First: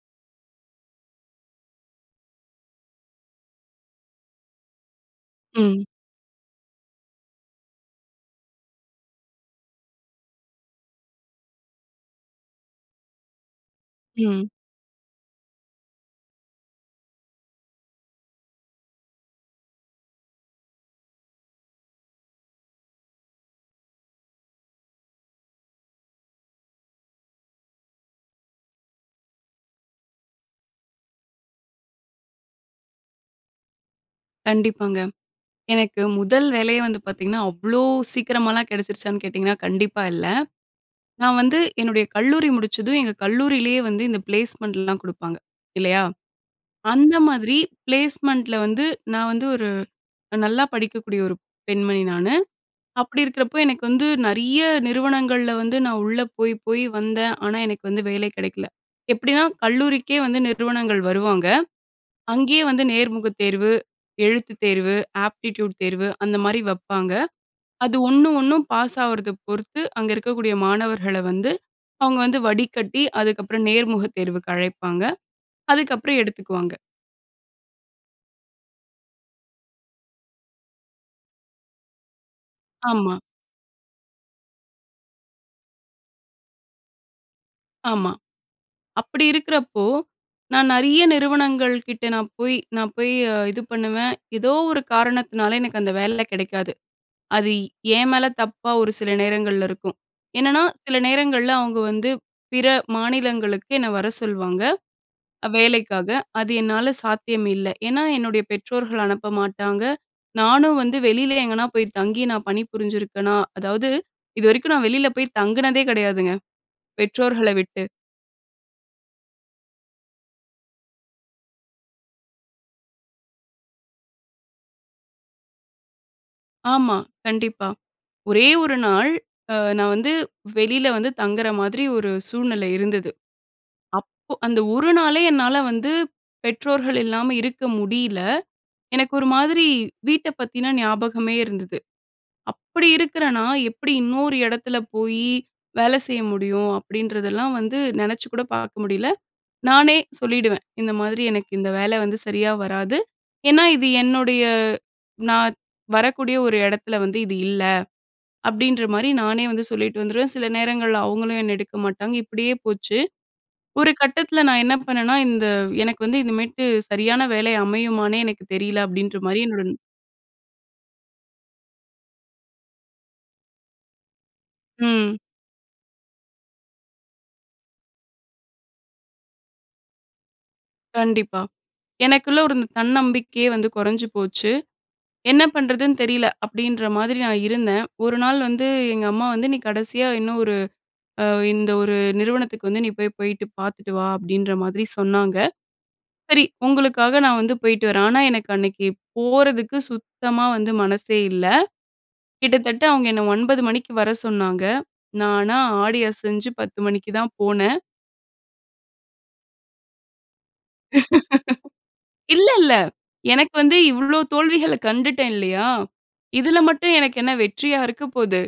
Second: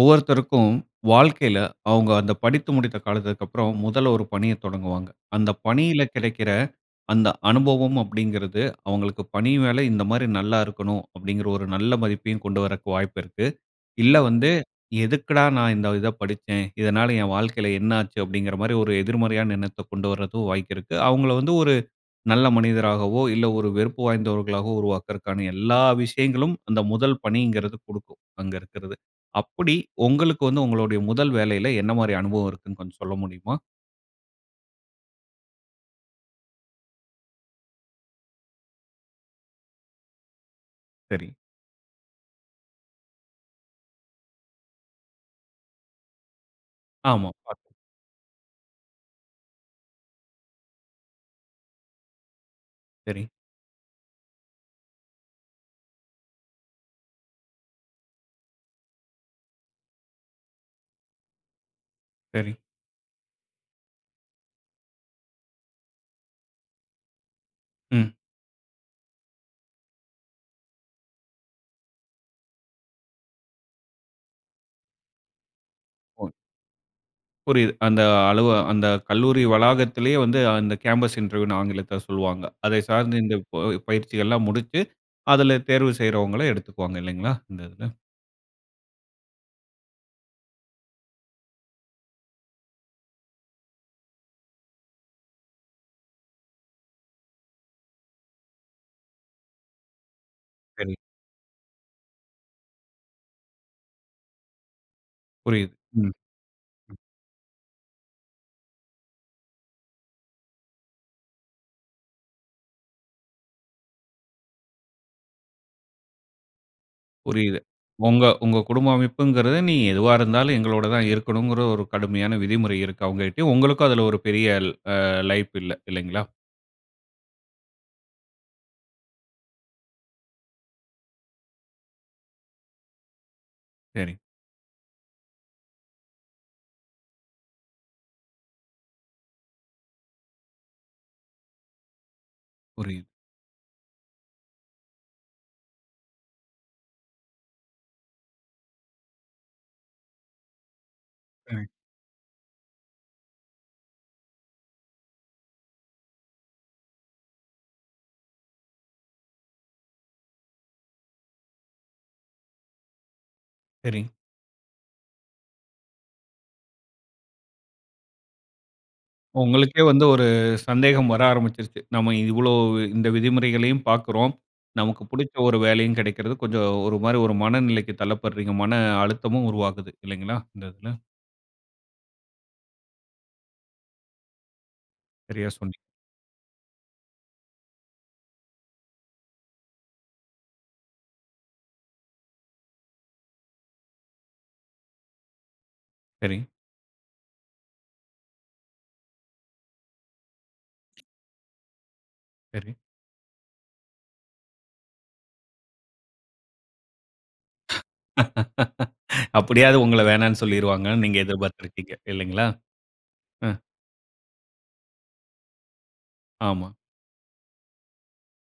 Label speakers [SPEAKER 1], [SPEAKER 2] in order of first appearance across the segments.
[SPEAKER 1] ஒவ்வொருத்தருக்கும் வாழ்க்கையில அவுங்க அந்த படித்து முடித்த காலத்திற்கு அப்பறம் முதல்ல ஒரு பணிய தொடங்குவாங்க. அந்த
[SPEAKER 2] ம்.
[SPEAKER 1] பணியில கெடைக்கிற அந்த அனுபவம் அப்பிடிங்கிறது. அவுங்களுக்கு பணி மேல இந்தமாரி நல்லா இருக்கணும் அப்பிடிங்கிற ஒரு நல்ல மதிப்பையும் கொண்டு வரக்கு வாய்ப்பு இருக்கு. இல்ல,
[SPEAKER 2] ம்.
[SPEAKER 1] வந்து எதுக்குடா! நான் இந்த இத படிச்சேன்? இதனால என் வாழ்க்கையில என்ன ஆச்சு? அப்பிடிங்கிற மாரி ஒரு எதிர்மறையான எண்ணத்த கொண்டுவர்றது வாய்ப்பு இருக்கு. அவங்கள வந்து ஒரு நல்ல மனிதராகவோ! இல்ல ஒரு வெறுப்பு வாய்ந்தவர்களாகவோ! உருவாக்கிறகான எல்லா விஷயங்களும் அந்த முதல் பணிங்கிறது குடுக்கும். அங்க இருக்கிறது. அப்பிடி உங்களுக்கு வந்து உங்களுடைய முதல் வேலையில என்னமாரி அனுபவம் இருக்குன்னு கொஞ்சம் சொல்ல முடியுமா?
[SPEAKER 2] கண்டிப்பாங்க. எனக்கு முதல் வேலையே வந்து பார்த்தீங்கன்னா, அவ்ளோ சீக்கிரமாலாம் கெடச்சிருச்சான்னு கேட்டிங்கனா கண்டிப்பா இல்ல.
[SPEAKER 1] சரி.
[SPEAKER 2] நான் வந்து என்னுடைய கல்லூரி முடிச்சதும் எங்க கல்லூரியிலேயே வந்து இந்த பிளேஸ்மெண்ட்லாம் குடுப்பாங்க இல்லயா! அந்த
[SPEAKER 1] ஆமா.
[SPEAKER 2] மாதிரி
[SPEAKER 1] [unintelligible]
[SPEAKER 2] பிளேஸ்மெண்ட்ல வந்து நான் வந்து ஒரு நல்லா படிக்கக்கூடிய ஒரு பெண்மணி நானு. அப்பிடி
[SPEAKER 1] சரி.
[SPEAKER 2] இருக்கிறப்போ, எனக்கு வந்து நெறைய நிறுவனங்கள்ல வந்து நான் உள்ள போய், போய் வந்தேன். ஆனா, எனக்கு வந்து வேலை கெடைக்கல. எப்பிடின்னா கல்லூரிக்கே வந்து நிறுவனங்கள் வருவாங்க.
[SPEAKER 1] சரி.
[SPEAKER 2] அங்கயே வந்து நேர்முகத் தேர்வு, எழுத்துத் தேர்வு, ஆப்டிட்யூட் தேர்வு அந்தமாரி வப்பாங்க. அது
[SPEAKER 1] ம்.
[SPEAKER 2] 1, 1 ம் பாஸ் ஆவுறத பொருத்து, அங்க இருக்கக்கூடிய மாணவர்கள வந்து அவுங்க வந்து வடிக்கட்டி அதுக்கப்புறம் நேர்முகத் தேர்வுக்கு அழைப்பாங்க. அதுக்கப்பறம்
[SPEAKER 1] [unintelligible]
[SPEAKER 2] எடுத்துக்குவாங்க.
[SPEAKER 1] புரியிது. அந்த அலு அந்த கல்லூரி வளாகத்திலேயே வந்து அந்த கேம்பஸ் இன்டர்வியூன்னு ஆங்கிலத்தில சொல்வாங்க. அதை
[SPEAKER 2] ஆமா.
[SPEAKER 1] சார்ந்து இந்த ப பயிற்சிகள்லாம் முடிச்சு அதில தேர்வு செய்றவங்கள எடுத்துக்குவாங்க இல்லைங்களா? இந்த இதுல.
[SPEAKER 2] ஆமா. அப்டி இருக்குறப்போ நான் நெறைய நிறுவனங்கள் கிட்ட நான் போய் நான் போய் இது பண்ணுவேன். ஏதோ ஒரு காரணத்தினால எனக்கு அந்த வேல கிடைக்காது. அது என் மேல தப்பா ஒரு சில நேரங்கள்ல இருக்கும். என்னன்னா,
[SPEAKER 1] சரி.
[SPEAKER 2] சில நேரங்கள்ல அவங்க வந்து பிற மாநிலங்களுக்கு என்ன வர சொல்வாங்க,
[SPEAKER 1] புரியுது, ம்,
[SPEAKER 2] வேலைக்காக அது என்னால
[SPEAKER 1] ம்.
[SPEAKER 2] சாத்தியம் இல்ல. ஏன்னா, என்னுடைய பெற்றோர்கள் அனுப்ப மாட்டாங்க. நானும் வந்து வெளியில எங்கேனா போய் தங்கி நான் பணிபுரிஞ்சிருக்கேனா? அதாவது இதுவரைக்கும் நான் வெளியில போய் தங்குனதே கிடையாதுங்க, பெற்றோர்கள
[SPEAKER 1] புரியிது.
[SPEAKER 2] விட்டு.
[SPEAKER 1] உங்க உங்க குடும்ப அமைப்புங்குறது நீ எதுவா இருந்தாலும் எங்களோட தான் இருக்கணும்ங்குற ஒரு கடுமையான விதிமுறை இருக்கு. அவங்கட்டியும் உங்களுக்கும் அதில ஒரு பெரிய ஆ ல லைஃப் இல்ல இல்லைங்களா?
[SPEAKER 2] ஆமா, கண்டிப்பா. ஒரே 1 நாள் அ நான் வந்து வெளில வந்து தங்குற மாதிரி ஒரு சூழ்நிலை இருந்தது.
[SPEAKER 1] சரி.
[SPEAKER 2] அப்போ அந்த 1 நாளே என்னால வந்து பெற்றோர்கள் இல்லாம இருக்க முடில. எனக்கு ஒரு மாதிரி வீட்டப் பத்தினா ஞாபகமே இருந்தது. அப்டி
[SPEAKER 1] புரியிது.
[SPEAKER 2] இருக்குற நான் எப்டி இன்னொரு இடத்துல போய் வேல செய்ய முடியும் அப்டின்றதெல்லாம் வந்து நெனச்சு கூட பார்க்க முடியல. நானே சொல்லிடுவேன் இந்த மாதிரி எனக்கு
[SPEAKER 1] ம்.
[SPEAKER 2] இந்த வேல வந்து சரியா வராது. ஏன்னா, இது என்னுடைய நான் வரக்கூடிய ஒரு இடத்துல வந்து இது இல்ல அப்டின்ற மாரி நானே வந்து சொல்லிட்டு வந்துருவேன். சில நேரங்கள்ல அவங்களும் என்னை எடுக்க மாட்டாங்க, இப்டியே போச்சு. ஒரு
[SPEAKER 1] சரி.
[SPEAKER 2] கட்டத்தில நான் என்ன பண்ணேன்னா, இந்த எனக்கு வந்து இதுமேட்டு சரியான வேலை அமையுமான்னே எனக்கு தெரியல அப்டின்ற மாரி என்னோட
[SPEAKER 1] உங்களுக்கே வந்து ஒரு சந்தேகம் வர ஆரம்பிருச்சு. நம்ம இவ்வளோ இந்த விதிமுறைகளையும் பார்க்குறோம். நமக்கு
[SPEAKER 2] ம்.
[SPEAKER 1] புடிச்ச 1 வேலையும் கிடைக்கிறது. கொஞ்சம் ஒரு மாரி ஒரு மனநிலைக்கு தள்ளப்படுறீங்க. மன அழுத்தமும் உருவாகுது. இல்லைங்களா? இந்த இதுல.
[SPEAKER 2] கண்டிப்பா. எனக்குள்ள இருந்த தன்னம்பிக்கையே வந்து கொறஞ்சு போச்சு. என்ன
[SPEAKER 1] சரியா சொன்னீங்க.
[SPEAKER 2] பண்ணுறதுன்னு தெரியல, அப்டின்ற மாதிரி நான் இருந்தேன். 1 நாள் வந்து எங்க அம்மா வந்து நீ கடைசியா இன்னும் ஒரு அ இந்த 1 நிறுவனத்துக்கு வந்து நீ போய் போயிட்டு பார்த்துட்டு வா அப்டின்ற மாதிரி சொன்னாங்க. சரி,
[SPEAKER 1] சரி.
[SPEAKER 2] உங்களுக்காக நான் வந்து போயிட்டு வரேன். ஆனா எனக்கு அன்னைக்கு போறதுக்கு சுத்தமா வந்து மனசே இல்ல.
[SPEAKER 1] சரி.
[SPEAKER 2] கிட்டத்தட்ட அவங்க என்னை 9:00 மணிக்கு வர சொன்னாங்க. நானா ஆடி அசஞ்சு 10:00 மணிக்கு தான் போனேன்.
[SPEAKER 1] அப்டியாவது உங்கள வேணான்னு சொல்லிருவாங்கன்னு நீங்க எதிர்பார்த்துருக்கிங்க. இல்லைங்களா?
[SPEAKER 2] இல்ல, இல்ல.
[SPEAKER 1] அ.
[SPEAKER 2] எனக்கு வந்து இவ்வளோ தோல்விகள கண்டுட்டேன் இல்லையா? இதில
[SPEAKER 1] ஆமா.
[SPEAKER 2] மட்டும் எனக்கு என்ன வெற்றியா இருக்க போது.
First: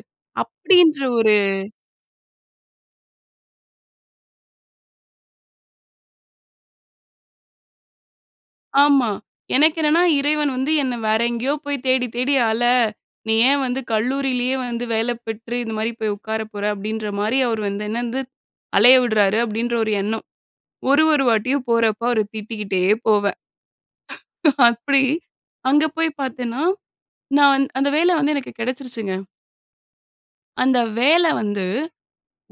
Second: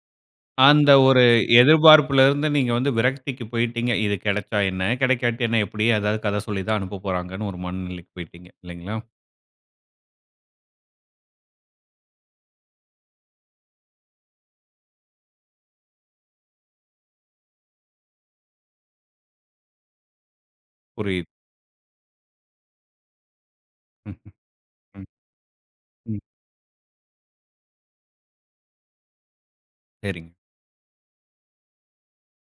[SPEAKER 1] அந்த
[SPEAKER 2] அப்டின்ற
[SPEAKER 1] ஒரு
[SPEAKER 2] ஒரு
[SPEAKER 1] எதிர்பார்ப்புல இருந்து நீங்க வந்து விரக்திக்கு போயிட்டீங்க. இது கிடைச்சா என்ன கிடைக்காட்டி என்ன எப்டிய ஏதாவது கத சொல்லி தான் அனுப்பப் போறாங்கன்னு ஒரு மனநிலைக்கு போயிட்டீங்க இல்லைங்களா?
[SPEAKER 2] ஆமா. எனக்கு என்னன்னா இறைவன் வந்து என்ன வேற எங்கேயோ போய் தேடி தேடி அல, நீ ஏன் வந்து கல்லூரியிலேயே வந்து வேல பெற்று இந்த மாரி போய் உட்கார போற அப்டின்ற மாரி அவர் வந்து என்ன வந்து அலைய விடுறாரு அப்டின்ற ஒரு எண்ணம். ஒரு ஒரு
[SPEAKER 1] புரியிது.
[SPEAKER 2] வாட்டியும் போறப்போ அவர திட்டிக்கிட்டே போவேன்.
[SPEAKER 1] ம்,
[SPEAKER 2] அப்டி
[SPEAKER 1] ம்,
[SPEAKER 2] அங்க போய்
[SPEAKER 1] ம் ம்.
[SPEAKER 2] பார்த்தேன்னா, நான் வந்து அந்த வேல வந்து எனக்கு கிடைச்சிருச்சுங்க.
[SPEAKER 1] சரிங்க.
[SPEAKER 2] அந்த வேல வந்து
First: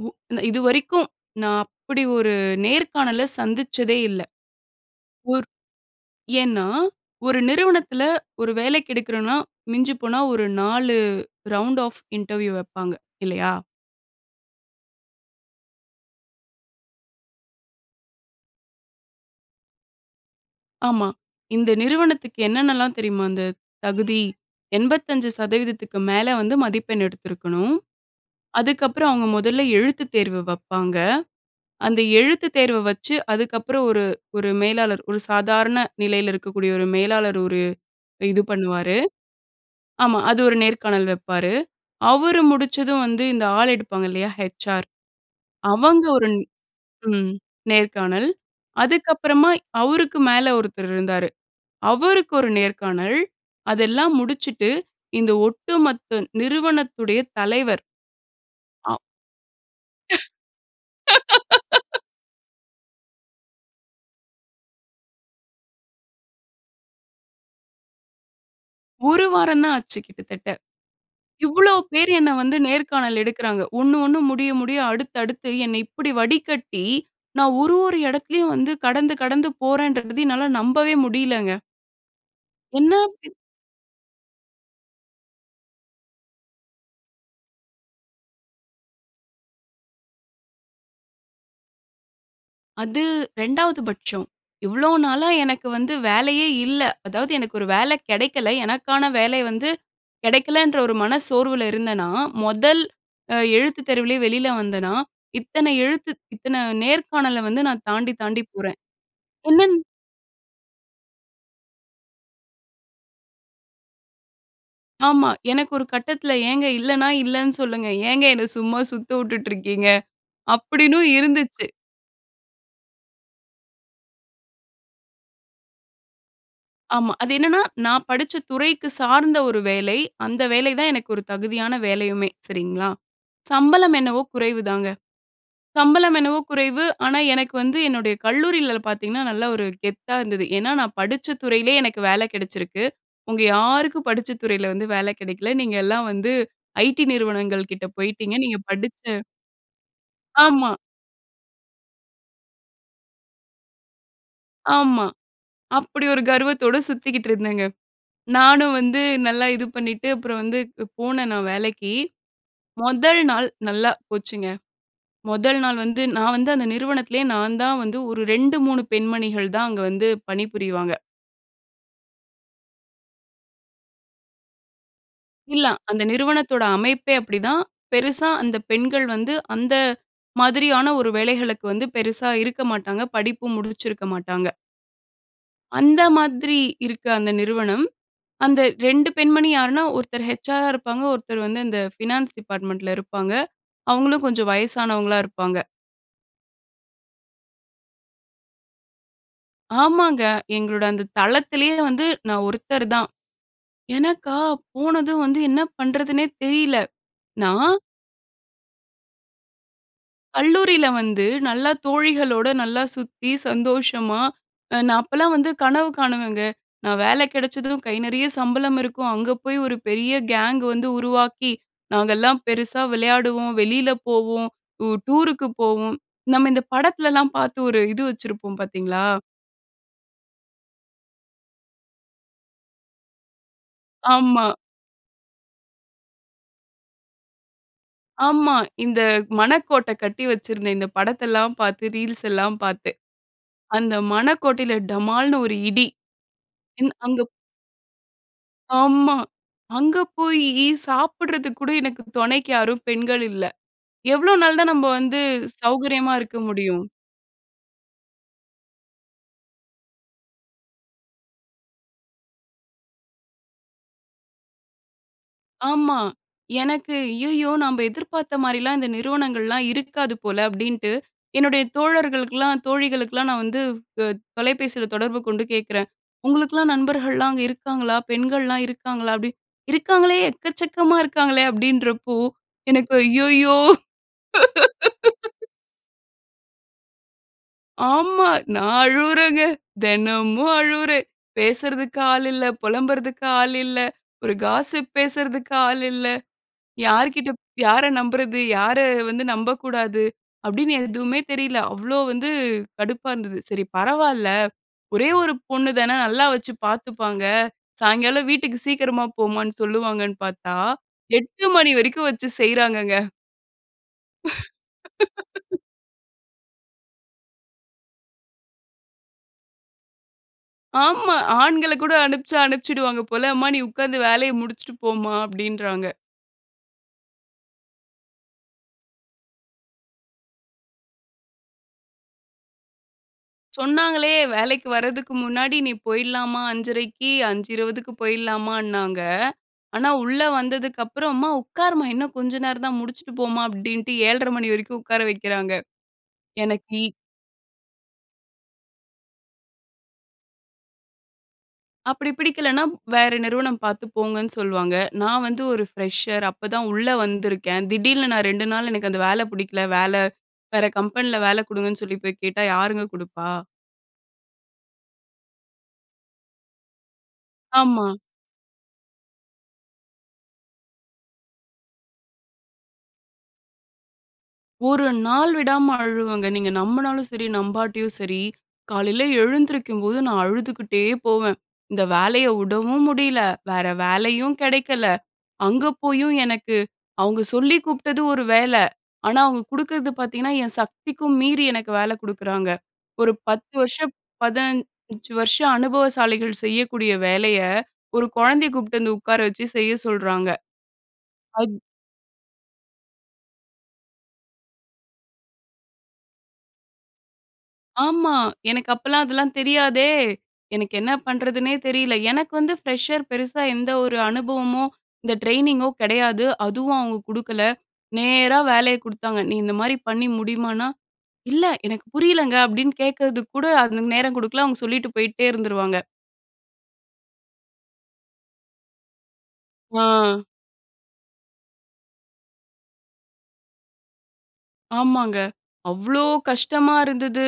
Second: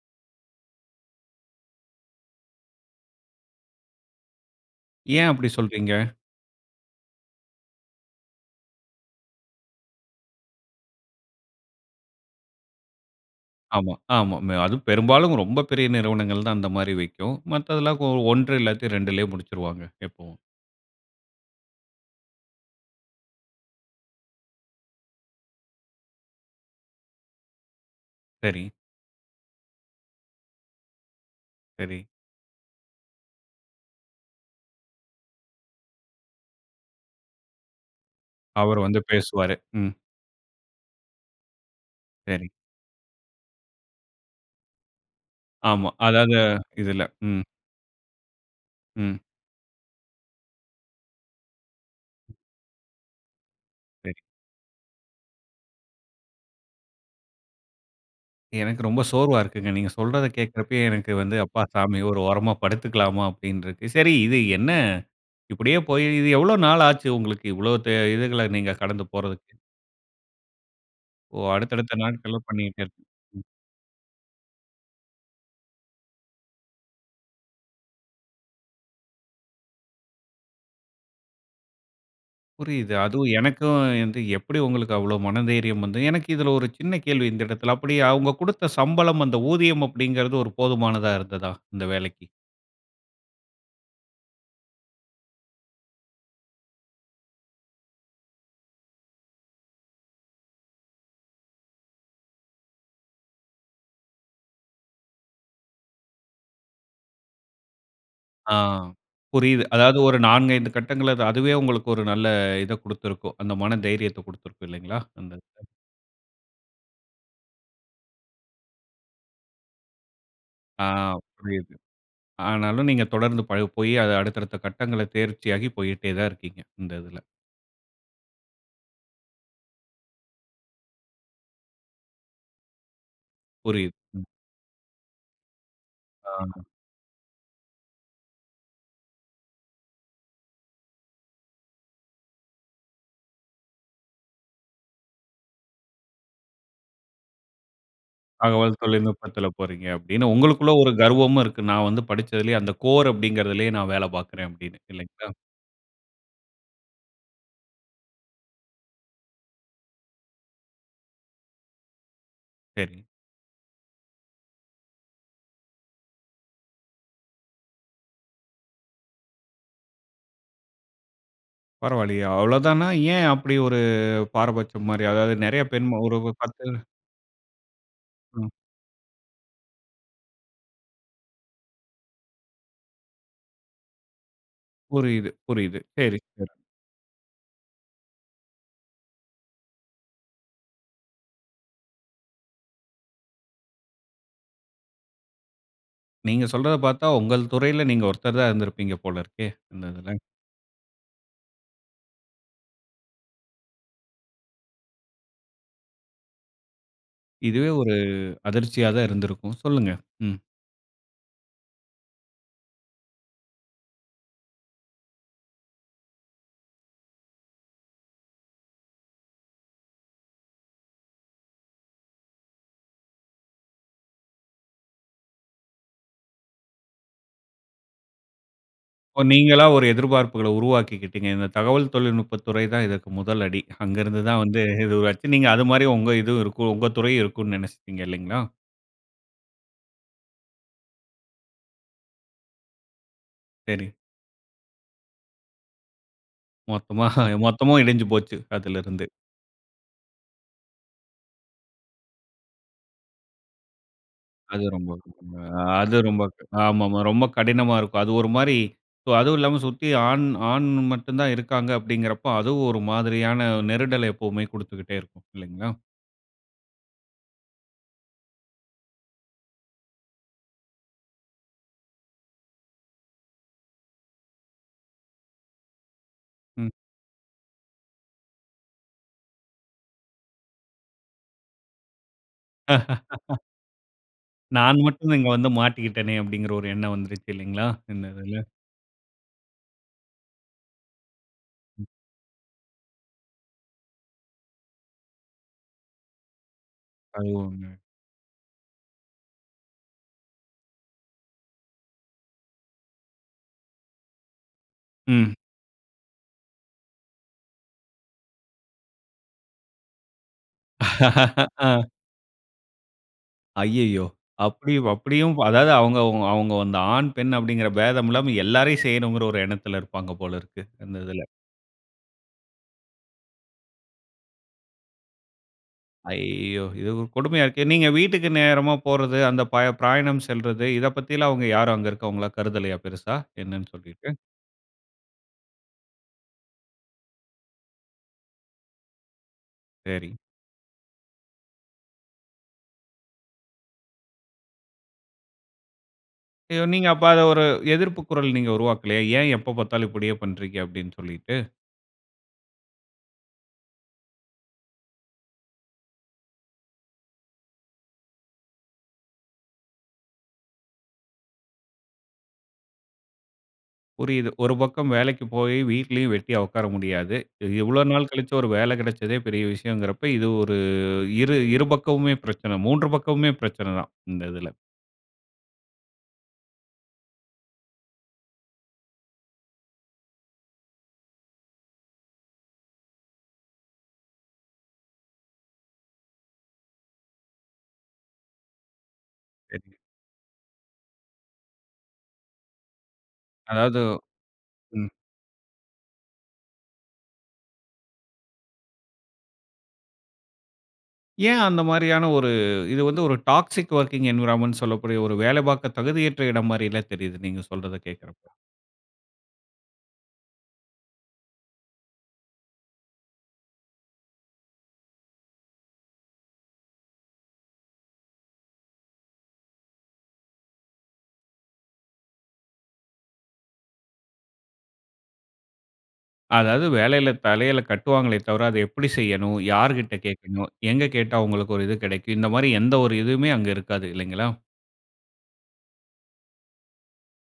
[SPEAKER 2] உ இதுவரைக்கும் நான் அப்படி ஒரு நேர்காணல சந்திச்சதே இல்ல!
[SPEAKER 1] ஏன்
[SPEAKER 2] ஓர்
[SPEAKER 1] அப்படி சொல்றீங்க?
[SPEAKER 2] ஏன்னா, ஒரு நிறுவனத்துல ஒரு வேலைக்கு எடுக்கிறோனா மிஞ்சிப் போனா ஒரு 4 ரவுண்ட் ஆஃப் இன்டர்வியூ வப்பாங்க இல்லையா?
[SPEAKER 1] ஆமா ஆமா. அதுவும் பெரும்பாலும் ரொம்ப பெரிய நிறுவனங்கள் தான் அந்த மாரி வைக்கும். மத்ததெல்லாம் 1 இல்லாட்டி 2லே முடிச்சிருவாங்க எப்பவும்.
[SPEAKER 2] ஆமா. இந்த நிறுவனத்துக்கு என்னென்னலாம் தெரியுமா இந்த தகுதி 85%க்கு மேல வந்து மதிப்பெண் எடுத்திருக்கணும்.
[SPEAKER 1] சரி.
[SPEAKER 2] அதுக்கப்புறம் அவங்க முதல்ல எழுத்துத் தேர்வு வப்பாங்க, அந்த
[SPEAKER 1] சரி.
[SPEAKER 2] எழுத்துத் தேர்வ வச்சு அதுக்கப்புறம் ஒரு ஒரு மேலாளர், ஒரு சாதாரண நிலையில இருக்கக்கூடிய ஒரு மேலாளர், ஒரு இது
[SPEAKER 1] அவரு
[SPEAKER 2] பண்ணுவாரு.
[SPEAKER 1] வந்து பேசுவாரு. ம்.
[SPEAKER 2] ஆமா, அது ஒரு நேர்காணல் வெப்பாரு. அவரு
[SPEAKER 1] சரி.
[SPEAKER 2] முடிச்சதும் வந்து இந்த ஆள் எடுப்பாங்க இல்லையா? ஹெச்ஆர்
[SPEAKER 1] ஆமா.
[SPEAKER 2] அவங்க ஒரு
[SPEAKER 1] அதாவது இதுல,
[SPEAKER 2] ம்
[SPEAKER 1] ம்.
[SPEAKER 2] நேர்காணல். அதுக்கு
[SPEAKER 1] ம்.
[SPEAKER 2] அப்புறமா அவருக்கு மேல ஒருத்தரு இருந்தாரு, அவருக்கு ஒரு நேர்காணல். அதெல்லாம்
[SPEAKER 1] சரி.
[SPEAKER 2] முடிச்சுட்டு இந்த ஒட்டுமொத்த நிறுவனத்துடைய தலைவர்.
[SPEAKER 1] எனக்கு
[SPEAKER 2] அ.
[SPEAKER 1] ரொம்ப சோர்வா இருக்குங்க. நீங்க சொல்றத கேட்கிறப்பயே எனக்கு வந்து, "அப்பா சாமி ஒரு ஓரமா படுத்துக்கலாமா" அப்படின்னு இருக்கு. சரி இது என்ன, இப்படியே போய், இது எவ்வளோ நாள் ஆச்சு? உங்களுக்கு இவ்வளோ த இதுகள நீங்க கடந்து
[SPEAKER 2] ஒரு
[SPEAKER 1] போறதுக்கு?
[SPEAKER 2] வாரம் தான் ஆச்சு கிட்டத்தட்ட,
[SPEAKER 1] ஓ,
[SPEAKER 2] இவ்ளோ
[SPEAKER 1] அடுத்தடுத்த
[SPEAKER 2] பேர் என்ன
[SPEAKER 1] நாட்கள்ல
[SPEAKER 2] வந்து
[SPEAKER 1] பண்ணிக்கிட்டே இருக்
[SPEAKER 2] நேர்காணல்
[SPEAKER 1] ம்.
[SPEAKER 2] எடுக்குறாங்க. ஒண்ணு ஒண்ணு முடிய முடிய அடுத்து அடுத்து என்ன இப்படி வடிக்கட்டி. நான் ஒரு ஒரு எடத்திலும் வந்து கடந்து கடந்து போறேன்றத என்னால நம்பவே முடியலங்க. என்ன?
[SPEAKER 1] புரியுது. அதுவும்
[SPEAKER 2] [unintelligible]
[SPEAKER 1] எனக்கும் வந்து எப்படி உங்களுக்கு அவ்வளோ மன தைரியம் வந்து எனக்கு இதில ஒரு சின்ன கேள்வி இந்த எடத்தில. அப்படி அவங்க குடுத்த சம்பளம் அந்த ஊதியம் அப்படிங்கிறது ஒரு போதுமானதா இருந்ததா இந்த வேலைக்கி?
[SPEAKER 2] அது ரெண்டாவது பட்சம். இவ்வளோ நாளா எனக்கு வந்து வேலையே இல்ல. அதாவது எனக்கு ஒரு வேலை கெடைக்கல, எனக்கான வேலை வந்து கெடைக்கலன்ற ஒரு மன சோர்வில இருந்தனா, மொதல் எழுத்துத் தேர்விலயே வெளியில வந்தேனா, இத்தன எழுத்து, இத்தன நேர்காணல வந்து நான் தாண்டி தாண்டி
[SPEAKER 1] ஆ,
[SPEAKER 2] போறேன்.
[SPEAKER 1] புரியுது.
[SPEAKER 2] என்னன்
[SPEAKER 1] அதாவது, ஒரு 4 5 கட்டங்கள்ல அதுவே உங்களுக்கு ஒரு நல்ல இத குடுத்திருக்கும். அந்த மன தைரியத்த குடுத்திருக்கும் இல்லைங்களா?
[SPEAKER 2] ஆமா,
[SPEAKER 1] அந்த
[SPEAKER 2] எனக்கு ஒரு கட்டத்துல, "ஏங்க இல்லன்னா இல்லன்னு சொல்லுங்க. ஏங்க என்ன சும்மா சுத்த வுட்டுட்டு இருக்கீங்க
[SPEAKER 1] ஆ,
[SPEAKER 2] அப்படின்னு இருந்துச்சு."
[SPEAKER 1] புரியுது. ஆனாலும் நீங்க தொடர்ந்து ப போய், அத அடுத்தடுத்த கட்டங்கள தேர்ச்சியாகி போயிட்டே தான் இருக்கீங்க. இந்த
[SPEAKER 2] ஆமா.
[SPEAKER 1] இதில.
[SPEAKER 2] அது என்னன்னா நான் படிச்ச துறைக்கு சார்ந்த ஒரு வேலை. அந்த வேலை தான் எனக்கு ஒரு தகுதியான வேலையுமே சரிங்களா?
[SPEAKER 1] புரியுது.
[SPEAKER 2] சம்பளம் என்னவோ
[SPEAKER 1] ம்.
[SPEAKER 2] குறைவுதாங்க. சம்பளம் என்னவோ
[SPEAKER 1] ஆ
[SPEAKER 2] குறைவு. ஆனா, எனக்கு வந்து என்னுடைய கல்லூரிலியல பார்த்தீங்கன்னா, நல்ல ஒரு கெத்தா இருந்தது. ஏனா, நான் படிச்ச துறையிலே எனக்கு வேல கெடச்சிருக்கு. உங்க யாருக்கும் படிச்ச துறையில வந்து வேல கெடைக்கல. நீங்கெல்லாம் வந்து ஐடி நிறுவனங்கள் கிட்ட போய்ட்டீங்க நீங்க
[SPEAKER 1] தகவல்
[SPEAKER 2] படித்த
[SPEAKER 1] தொழில்நுட்பத்தில போறீங்க அப்படின்னு உங்களுக்குள்ள
[SPEAKER 2] ஆமா.
[SPEAKER 1] ஒரு கர்வமும் இருக்கு. நான் வந்து படிச்சதிலேயே அந்த கோர் அப்படிங்கிறதிலே, நான் வேலை பார்க்கிறேன் அப்படின்னு
[SPEAKER 2] ஆமா
[SPEAKER 1] இல்லைங்களா?
[SPEAKER 2] அப்படி ஒரு கர்வத்தோடு சுத்திக்கிட்டு இருந்தேங்க. நானும் வந்து நல்லா இது பண்ணிட்டு அப்புறம் வந்து போனேன் நான் வேலைக்கி.
[SPEAKER 1] சரி.
[SPEAKER 2] முதல் நாள் நல்லா போச்சுங்க. முதல் நாள் வந்து, நான் வந்து அந்த நிறுவனத்திலே நான் தான் வந்து ஒரு 2 3 பெண்மணிகள் தான் அங்க வந்து பணிபுரிவாங்க.
[SPEAKER 1] பரவாயில்லையே அவ்வளவு தானா, ஏன் அப்டி ஒரு பாரபட்சம் மாரி? அதாவது நெறைய
[SPEAKER 2] இல்ல
[SPEAKER 1] பெண்
[SPEAKER 2] அந்த
[SPEAKER 1] ஒரு
[SPEAKER 2] நிறுவனத்தோட
[SPEAKER 1] 10
[SPEAKER 2] அமைப்பே அப்டிதான். பெருசா
[SPEAKER 1] ம்.
[SPEAKER 2] அந்த பெண்கள் வந்து, அந்த மாதிரியான ஒரு வேலைகளுக்கு வந்து பெருசா இருக்க மாட்டாங்க. படிப்பு முடிச்சிருக்க மாட்டாங்க.
[SPEAKER 1] புரியுது புரியுது.
[SPEAKER 2] அந்த
[SPEAKER 1] சரி சரி.
[SPEAKER 2] மாதிரி இருக்க அந்த நிறுவனம். அந்த 2 பெண்மணி யார்ன்னா ஒருத்தர் ஹெச்ஆர்ரா இருப்பாங்க. ஒருத்தர் வந்து இந்த ஃபினான்ஸ் டிபார்ட்மென்ட்ல இருப்பாங்க. அவுங்களும் கொஞ்சம் வயசானவங்களா இருப்பாங்க.
[SPEAKER 1] நீங்க சொல்றதப் பார்த்தா உங்கள் துறையில நீங்க ஒருத்தர் தான் இருந்திருப்பீங்க போல இருக்கே! அந்த இதுல.
[SPEAKER 2] ஆமாங்க. எங்களோட அந்த தளத்திலயே வந்து நான் ஒருத்தர் தான். எனக்கா போனதும் வந்து, என்ன பண்றதுன்னே தெரியல.
[SPEAKER 1] இதுவே
[SPEAKER 2] நான்
[SPEAKER 1] ஒரு அதிர்ச்சியா தான் இருந்திருக்கும். சொல்லுங்க, ம்.
[SPEAKER 2] கல்லூரியில வந்து நல்லா தோழிகளோட நல்லா சுத்தி சந்தோஷமா, நான் அப்பலாம் வந்து கனவு காணுவேங்க. நான் வேலை கெடைச்சதும் கை நெறைய சம்பளம் இருக்கும், அங்கே போய் ஒரு பெரிய கேங் வந்து உருவாக்கி, நாங்கெல்லாம் பெருசா விளையாடுவோம், வெளியில போவோம், டூருக்கு போவோம். நம்ம இந்த படத்துலலாம் பார்த்து ஒரு இது வச்சிருப்போம் பார்த்தீங்களா?
[SPEAKER 1] ஓ நீங்களா ஒரு எதிர்பார்ப்புகள உருவாக்கிக்கிட்டீங்க, இந்த தகவல் தொழில்நுட்ப துறை தான் இதற்கு முதல் அடி. அங்க இருந்து தான்
[SPEAKER 2] ஆமா.
[SPEAKER 1] வந்து இதுவாச்சு, அது மாதிரி உங்க இது இருக்கும், உங்க துறையும் இருக்கும்னு நெனைச்சுட்டீங்க இல்லிங்களா?
[SPEAKER 2] ஆமா இந்த மணக்கோட்டை கட்டி வச்சிருந்தேன். இந்த படத்த எல்லாம் பார்த்து, ரீல்ஸ் எல்லாம் பார்த்து,
[SPEAKER 1] சரி.
[SPEAKER 2] அந்த மணக்கோட்டையில டமால்னு ஒரு இடி. ன்
[SPEAKER 1] மொத்தமா
[SPEAKER 2] அங்க
[SPEAKER 1] மொத்தமும் இடிஞ்சு போச்சு அதுல இருந்து.
[SPEAKER 2] ஆமா. அங்க போய் சாப்பிட்றதுக்கு கூட எனக்கு தொணைக்கு யாரும் பெண்கள் இல்ல. எவ்ளோ நாள்
[SPEAKER 1] அது
[SPEAKER 2] தான் நம்ம
[SPEAKER 1] ரொம்ப
[SPEAKER 2] வந்து
[SPEAKER 1] ஆ அது
[SPEAKER 2] சௌகரியமா
[SPEAKER 1] ரொம்ப
[SPEAKER 2] இருக்க முடியும்!
[SPEAKER 1] ஆமா ஆமா ரொம்ப கடினமா இருக்கும். அது ஒரு மாரி அதுவும் இல்லாம சுத்தி ஆண் ஆண் மட்டும் தான் இருக்காங்க அப்டிங்கிறப்ப, அதுவும் ஒரு மாதிரியான நெருடல் எப்போவுமே குடுத்துக்கிட்டே இருக்கும் இல்லைங்களா?
[SPEAKER 2] ஆமா எனக்கு, ஐய்யயோ நம்ப எதிர்பார்த்த மாதிரிலாம் இந்த நிறுவனங்கள்லாம் இருக்காது போல அப்படின்ட்டு. என்னுடைய தோழர்களுக்கெல்லாம், தோழிகளுக்கெல்லாம் நான் வந்து அ தொலைபேசியில தொடர்பு கொண்டு கேட்குறேன்,
[SPEAKER 1] ம்.
[SPEAKER 2] "உங்களுக்கெல்லாம் நண்பர்கள்லாம் அங்க இருக்காங்களா, பெண்கள்லாம் இருக்காங்களா?" அப்டி "இருக்காங்களே, எக்கச்சக்கமா இருக்காங்களே!" அப்டின்றப்போ, எனக்கு ஐய்யயோ!
[SPEAKER 1] நான் மட்டும் இங்கே வந்து மாட்டிக்கிட்டேனே அப்படிங்கிற ஒரு எண்ணம் வந்துருச்சு இல்லைங்களா? இந்த
[SPEAKER 2] ஆமா,
[SPEAKER 1] இதுல.
[SPEAKER 2] நான் அழுவுறேங்க, தெனமும் அழுவுறேன். பேசுறதுக்கு ஆள் இல்ல, புலம்புறதுக்கு ஆள் இல்ல, ஒரு காஸ்ஸிப் பேசுறதுக்கு ஆள் இல்ல. யார்கிட்ட
[SPEAKER 1] அது ஒண்ணு.
[SPEAKER 2] யார நம்புறது, யார வந்து நம்பக்கூடாது? அப்டின்னு எதுவுமே தெரியல. அவ்ளோ வந்து கடுப்பா இருந்தது. சரி பரவால்ல. ஒரே ஒரு
[SPEAKER 1] ம்.
[SPEAKER 2] பொண்ணு தான, நல்லா வச்சு பார்த்துப்பாங்க. சாயங்காலம் வீட்டுக்கு சீக்கிரமா போமான்னு சொல்லுவாங்கன்னு பார்த்தா, 8 மணி
[SPEAKER 1] அ.
[SPEAKER 2] வரைக்கும் வச்சு செய்றாங்கங்க.
[SPEAKER 1] ஐய்யயோ! அப்டியு அப்டியும் அதாவது அவங்க அவங்க அவங்கவந்த ஆண், பெண் அப்டின்கிற பேதம் இல்லாம, எல்லாரையும் செய்யணுங்கிற ஒரு எண்ணத்தில இருப்பாங்க போல இருக்கு. இந்த
[SPEAKER 2] ஆமா.
[SPEAKER 1] இதில.
[SPEAKER 2] ஆண்கள கூட அனுப்ச்சு அனுப்ச்சுடுவாங்க போல, அம்மா நீ உட்கார்ந்து வேலைய முடிச்சுட்டு போம்மா அப்டின்றாங்க.
[SPEAKER 1] ஐயோ! இது ஒரு கொடுமையா இருக்கே. நீங்க வீட்டுக்கு நேரமா போறது, அந்த பய பிராயணம் செல்றது, இத பத்தில்லாம் அவங்க யாரும் அங்கே இருக்கிறவங்கல்லாம் கருதலையா? பெரிசா என்னன்னு
[SPEAKER 2] சொன்னாங்களே
[SPEAKER 1] சொல்லிட்டு?
[SPEAKER 2] வேலைக்கு வர்றதுக்கு முன்னாடி நீ போயிர்லாமா 5:30க்கி, 5:20க்கு போய்ரலாமான்னாங்க. ஆனா
[SPEAKER 1] சரி.
[SPEAKER 2] உள்ள வந்ததுக்கு அப்புறம் அம்மா உக்காரும்மா, இன்னும் கொஞ்சம் நேரம் தான் முடிச்சிட்டு போம்மா அப்டின்டு 7:30 வரைக்கும் உட்கார வைக்கிறாங்க.
[SPEAKER 1] இது
[SPEAKER 2] எனக்கி
[SPEAKER 1] நீங்க அப்ப அத ஒரு எதிர்ப்பு குரல் நீங்க உருவாக்கலையா? ஏன் எப்ப பார்த்தாலும் இப்டியே பண்றீங்க, அப்டின்னு சொல்லிட்டு.
[SPEAKER 2] அப்டி பிடிக்கலன்னா வேற நிறுவனம் பார்த்து போங்கன்னு சொல்லுவாங்க. நான் வந்து ஒரு ஃப்ரெஷர். அப்ப தான் உள்ள வந்திருக்கேன். திடீல்னு நான் 2 நாள் எனக்கு அந்த வேல பிடிக்கல. வேல வேற கம்பெனில வேலை குடுங்கன்னு சொல்லி போய் கேட்டா யாருங்க குடுப்பா?
[SPEAKER 1] புரிது. ஒரு பக்கம் வேலைக்கு போய் வீட்லேயும் வெட்டியா உட்கார முடியாது.
[SPEAKER 2] ஆமா.
[SPEAKER 1] இவ்வளவு நாள் கழிச்சு ஒரு வேலை கெடைச்சதே பெரிய விஷயம்ங்கிறப்ப இது ஒரு இரு இரு பக்கமுமே பிரச்சனை, 3 பக்கமுமே பிரச்சனை தான் இந்த இதில.
[SPEAKER 2] ஒரு நாள் விடாம அழுவேங்க. நீங்க நம்புனாலும் சரி, நம்பாட்டயும் சரி. காலைல எழுந்திரிக்கும் போது நான் அழுதுகிட்டே போவேன். இந்த வேலைய விடவும் முடியல. வேற வேலையும் கெடைக்கல. அங்க போயும் எனக்கு, அவங்க சொல்லி கூப்பிட்டது ஒரு வேல. ஆனா, அவங்க
[SPEAKER 1] சரி.
[SPEAKER 2] குடுக்குறது பாத்தீங்கன்னா, என் சக்திக்கும் மீறி எனக்கு வேலை குடுக்குறாங்க. ஒரு 10
[SPEAKER 1] அதாவது
[SPEAKER 2] வருஷம்
[SPEAKER 1] ம்.
[SPEAKER 2] 15 வருஷம் அனுபவசாலிகள் செய்யக்கூடிய வேலைய, ஒரு குழந்தைய கூப்பிட்டு வந்து உட்கார வச்சு செய்ய சொல்றாங்க.
[SPEAKER 1] ஏன்
[SPEAKER 2] அஃ
[SPEAKER 1] அந்த மாரியான ஒரு, இது வந்து ஒரு டாக்ஸிக் வொர்க்கிங் என்வைரான்மென்ட்ன்னு சொல்லக்கூடிய ஒரு வேலை பார்க்க தகுதியற்ற இடம் மாரில்ல தெரியுது. நீங்க சொல்றத
[SPEAKER 2] ஆமா.
[SPEAKER 1] கேட்கிறப்போ.
[SPEAKER 2] எனக்கு அப்பலாம் அதெல்லாம் தெரியாதே, எனக்கு என்ன பண்ணுறதுன்னே தெரியல. எனக்கு வந்து ஃப்ரெஷர். பெருசா எந்த ஒரு அனுபவமும் இந்த ட்ரெய்னிங்கோ கெடையாது. அதுவும் அவங்க குடுக்கல, நேரா வேலைய குடுத்தாங்க. நீ இந்த மாரி பண்ணி முடிமான்னா, இல்ல எனக்கு புரியலங்க அப்டின்னு கேட்கிறதுக்கு கூட, அது நேரம் கொடுக்கல அவங்க சொல்லிட்டு போயிட்டே இருந்துருவாங்க.
[SPEAKER 1] அதாது வேலையில தலையில கட்டுவாங்களே தவிர, அதை எப்படி செய்யனும்? யார்கிட்டட
[SPEAKER 2] ஆ.
[SPEAKER 1] கேட்கனும்? எங்க கேட்டா உங்களுக்கு ஒரு இது கிடைக்கும்? இந்த மாரி எந்த ஒரு இதுவுமே அங்க இருக்காது இல்லைங்களா?
[SPEAKER 2] ஆமாங்க, அவ்ளோ கஷ்டமா இருந்தது.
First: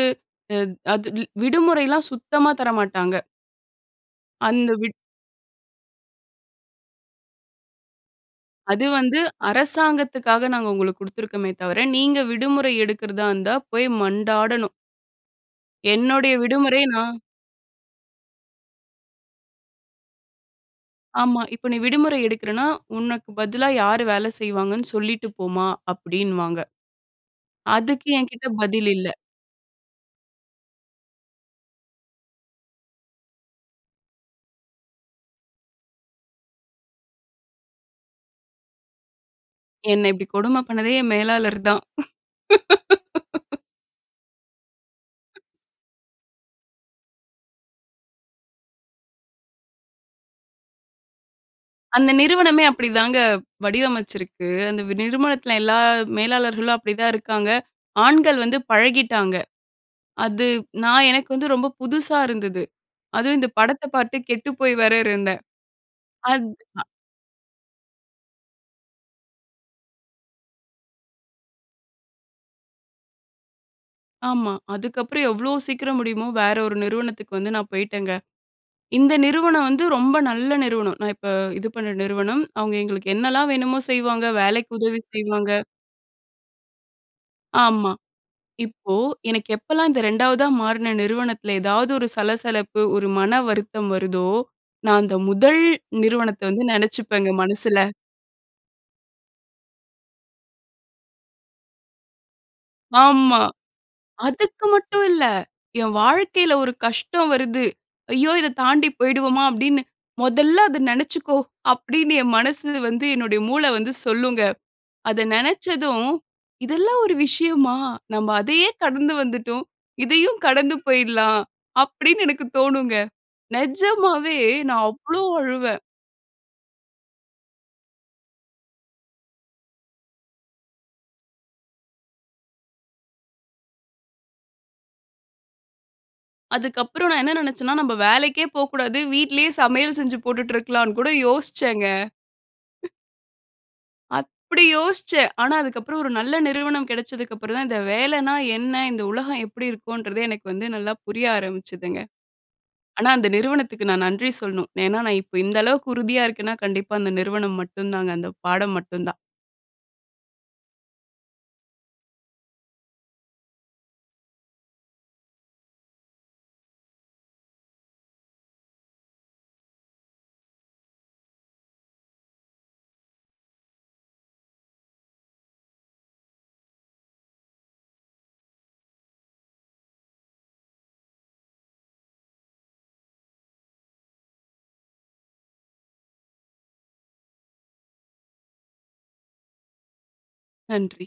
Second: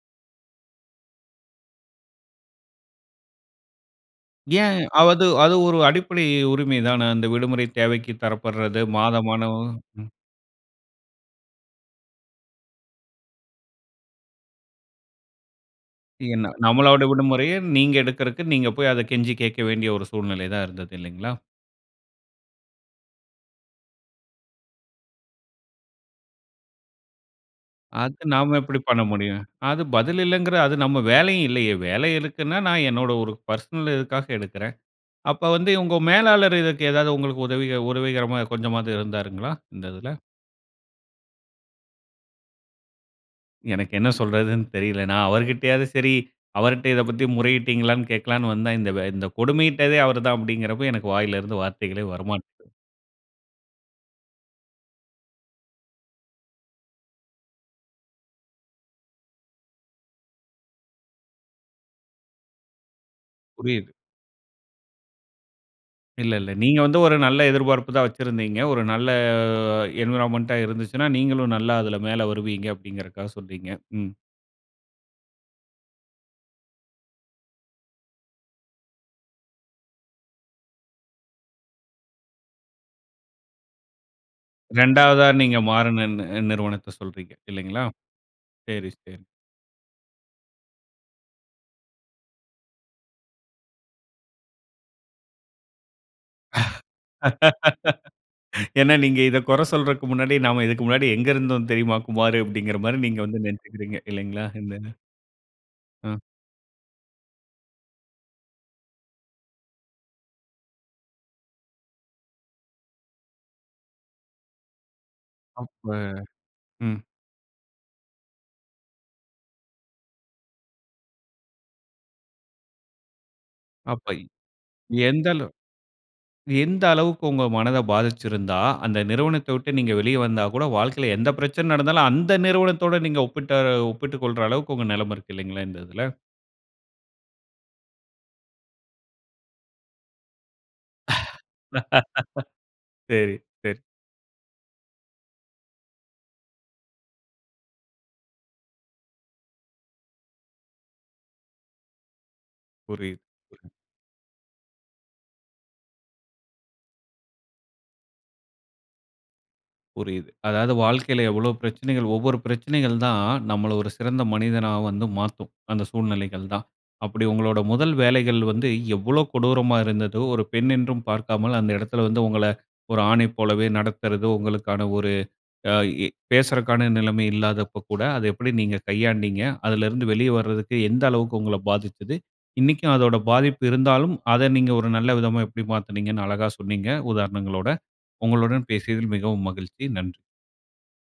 [SPEAKER 2] அ அத் விடுமுறைல்லாம் சுத்தமா தர மாட்டாங்க. அந்த
[SPEAKER 1] ஏன்
[SPEAKER 2] விட்
[SPEAKER 1] அவது அது ஒரு அடிப்படை உரிமை தான, அந்த விடுமுறை தேவைக்கு தரப்படுறது
[SPEAKER 2] அது வந்து
[SPEAKER 1] மாதமான, ம்.
[SPEAKER 2] அரசாங்கத்துக்காக நாங்க உங்களுக்கு குடுத்துருக்கோமே தவிர, நீங்க விடுமுறை எடுக்கறதா இருந்தா போய் மண்டாடனும். என்னுடைய
[SPEAKER 1] இதென்ன,
[SPEAKER 2] விடுமுறை
[SPEAKER 1] நம்மளோட
[SPEAKER 2] நான்
[SPEAKER 1] விடுமுறையை, நீங்க எடுக்கறற்கு நீங்க போய் அதை கெஞ்சி கேட்க வேண்டிய ஒரு சூழ்நிலை தான் இருந்தது இல்லைங்களா?
[SPEAKER 2] ஆமா. "இப்ப நீ விடுமுறை எடுக்குறேன்னா, உனக்கு பதிலா யாரு வேலை செய்வாங்கன்னு சொல்லிட்டு போமா," அப்படின்னுவாங்க. அதுக்கு
[SPEAKER 1] அது
[SPEAKER 2] என்கிட்ட
[SPEAKER 1] நாம எப்படி
[SPEAKER 2] பதில்
[SPEAKER 1] பண்ண
[SPEAKER 2] இல்ல.
[SPEAKER 1] முடியும்? அது பதில் இல்லங்கிற அது நம்ம வேலையும் இல்லையே. வேலை இருக்குனா, நான் என்னோட ஒரு பெர்சனல் இதுக்காக எடுக்குறேன். அப்போ வந்து உங்க மேலாளர் இதுக்கு ஏதாது உங்களுக்கு உதவிக உரவிகரமா கொஞ்சமாது இருந்தாருங்களா? இந்த
[SPEAKER 2] என்ன
[SPEAKER 1] இதுல?
[SPEAKER 2] இப்டி கொடுமை பண்ணதே என் மேலாளர் தான்.
[SPEAKER 1] எனக்கு என்ன சொல்றதுனு தெரியல. நான் அவர்கிட்டயாது சரி, அவர்ட்ட இதை பத்தி முறையிட்டீங்களானு கேட்கலானு வந்தே, இந்த வ் இந்த கொடுமையிட்டதே அவர் தான் அப்படிங்கிறப்போ, எனக்கு வாயில இருந்து வார்த்தைகளே
[SPEAKER 2] அந்த நிறுவனமே
[SPEAKER 1] வரமாட்டுது.
[SPEAKER 2] அப்படி தாங்க வடிவமைச்சிருக்கு, அந்த நிறுவனத்தில எல்லா மேலாளர்களும் அப்படி தான் இருக்காங்க. ஆண்கள் வந்து பழகிட்டாங்க. அது நான் எனக்கு வந்து ரொம்ப புதுசா இருந்தது. அதும் இந்த படத்தை
[SPEAKER 1] புரியுது.
[SPEAKER 2] பார்த்து கெட்டுப்போய் வேற இருந்தேன்.
[SPEAKER 1] இல்ல,
[SPEAKER 2] அத்
[SPEAKER 1] இல்ல, நீங்க
[SPEAKER 2] ஆ.
[SPEAKER 1] வந்து ஒரு நல்ல எதிர்பார்ப்பு தான் வச்சிருந்தீங்க, ஒரு நல்ல என்வைரன்மென்ட்டா இருந்துச்சுனா, நீங்களும் நல்லா அதில மேலே வருவீங்க அப்படிங்கிதற்காக சொல்றீங்க. ம்.
[SPEAKER 2] ஆமா. அதுக்கப்புறம் எவ்ளோ சீக்கிரம் முடியுமோ வேறு ஒரு நிறுவனத்துக்கு வந்து நான் போய்ட்டேங்க. இந்த நிறுவனம் வந்து ரொம்ப நல்ல நிறுவனம், நான் இப்ப இது பண்ண நிறுவனம், அவங்க எங்களுக்கு என்னலாம் வேணுமோ செய்வாங்க, வேலைக்கு உதவி
[SPEAKER 1] 2 வதா
[SPEAKER 2] செய்வாங்க.
[SPEAKER 1] நீங்க மாறுன நி நிறுவனத்தை சொல்றீங்க, இல்லிங்களா?
[SPEAKER 2] ஆமா.
[SPEAKER 1] செரி
[SPEAKER 2] இப்போ
[SPEAKER 1] செரி.
[SPEAKER 2] எனக்கு எப்போலாம் இந்த 2வதா மாறுன நிறுவனத்தில ஏதாவது ஒரு சலசலப்பு ஒரு மன வருத்தம் வருதோ, நான் அந்த 1 நிறுவனத்தை வந்து நினைச்சுப்பேங்க மனசில.
[SPEAKER 1] ஏனா நீங்க இத குறை சொல்றதற்கு முன்னாடி, நாம இதுக்கு முன்னாடி எங்கு இருந்தோம் தெரியுமா குமாரு? அப்படிங்கிற மாரி நீங்க
[SPEAKER 2] ஆமா,
[SPEAKER 1] வந்து நினைச்சுகிறீங்க. இல்லைங்களா?
[SPEAKER 2] அதுக்கு
[SPEAKER 1] இல்லனா?
[SPEAKER 2] மட்டும் இல்ல, என்
[SPEAKER 1] அ.
[SPEAKER 2] வாழ்க்கையில ஒரு கஷ்டம் வருது, "ஐயோ இத தாண்டி போயிடுவோமா?" அப்படின்னு "முதல்ல அதை நினைச்சுக்கோ," அப்படின்னு என் மனசு வந்து என்னுடைய மூளை வந்து சொல்லுங்க. அத
[SPEAKER 1] அப்ப
[SPEAKER 2] நினைச்சதும்,
[SPEAKER 1] ம்.
[SPEAKER 2] "இதெல்லாம் ஒரு விஷயமா, நம்ப அதையே கடந்து வந்துட்டோம். இதையும் கடந்து போயிடலாம்." அப்படின்னு எனக்கு தோணுங்க.
[SPEAKER 1] அப்ப
[SPEAKER 2] நெஜமாவே நான் அவ்ளோ
[SPEAKER 1] எந்தளவ்
[SPEAKER 2] அழுவேன்.
[SPEAKER 1] எந்த அளவுக்கு உங்க மனதை பாதிச்சிருந்தா, அந்த நிறுவனத்தை விட்டு நீங்க வெளியே வந்தா கூட, வாழ்க்கையில எந்த பிரச்சனை நடந்தாலும், அந்த நிறுவனத்தோடு நீங்க ஒப்பிட்ட ஒப்பிட்டுக் கொள்ற அளவுக்கு உங்க நிலைமை இருக்கு இல்லைங்களா இந்த இதுல?
[SPEAKER 2] அதுக்கு அப்புறம் நான் என்ன நினைச்சேன்னா, "நம்ப வேலைக்கே போ கூடாது, வீட்லயே சமையல் செஞ்சு போட்டுட்டு இருக்கலானு." கூட யோசிச்சேங்க.
[SPEAKER 1] சேரி சேரி.
[SPEAKER 2] அப்படி யோசிச்சேன். ஆனா அதுக்கு அப்புறம் ஒரு நல்ல நிறுவனம் கிடைச்சதுக்கு அப்புறம் தான் இந்த வேலைனா என்ன? இந்த உலகம் எப்படி இருக்கும்ன்றதே எனக்கு வந்து நல்லா புரிய ஆரம்பிச்சதுங்க. ஆனா
[SPEAKER 1] புரியுது
[SPEAKER 2] அந்த நிறுவனத்துக்கு நான் நன்றி சொல்லணும். ஏன்னா நான் இப்ப இந்த அளவுக்கு உறுதியா இருக்கேன்னா, கண்டிப்பா அந்த நிறுவனம் மட்டும் தாங்க, அந்த பாடம் மட்டும் தான்.
[SPEAKER 1] புரியுது, அதாது வாழ்க்கையில எவ்வளோ பிரச்சனைகள் ஒவ்வொரு பிரச்சனைகள் தான், நம்மள ஒரு சிறந்த மனிதனா வந்து மாத்தும், அந்த சூழ்நிலைகள் தான். அப்படி உங்களுடைய முதல் வேலைகள் வந்து எவ்வளோ கொடூரமா இருந்ததோ! ஒரு பெண் என்றும் பார்க்காமல், அந்த இடத்தில வந்து உங்களை, ஒரு ஆணை போலவே நடத்துறது உங்களுக்கான ஒரு ஆ, பேசுறக்கான நிலைமை இல்லாதப்ப கூட அதை எப்படி நீங்க கையாண்டீங்க, அதிலிருந்து வெளியே வரதுக்கு எந்த அளவுக்கு உங்களை பாதிச்சிது, இன்னைக்கும் அதோட பாதிப்பு இருந்தாலும் அத நீங்க ஒரு நல்ல விதமா எப்படி மாத்தினீங்கன்னு அழகா சொன்னீங்க உதாரணங்களோட, உங்களுடன் பேசியதில் மிகவும் மகிழ்ச்சி நன்றி.
[SPEAKER 2] நன்றி.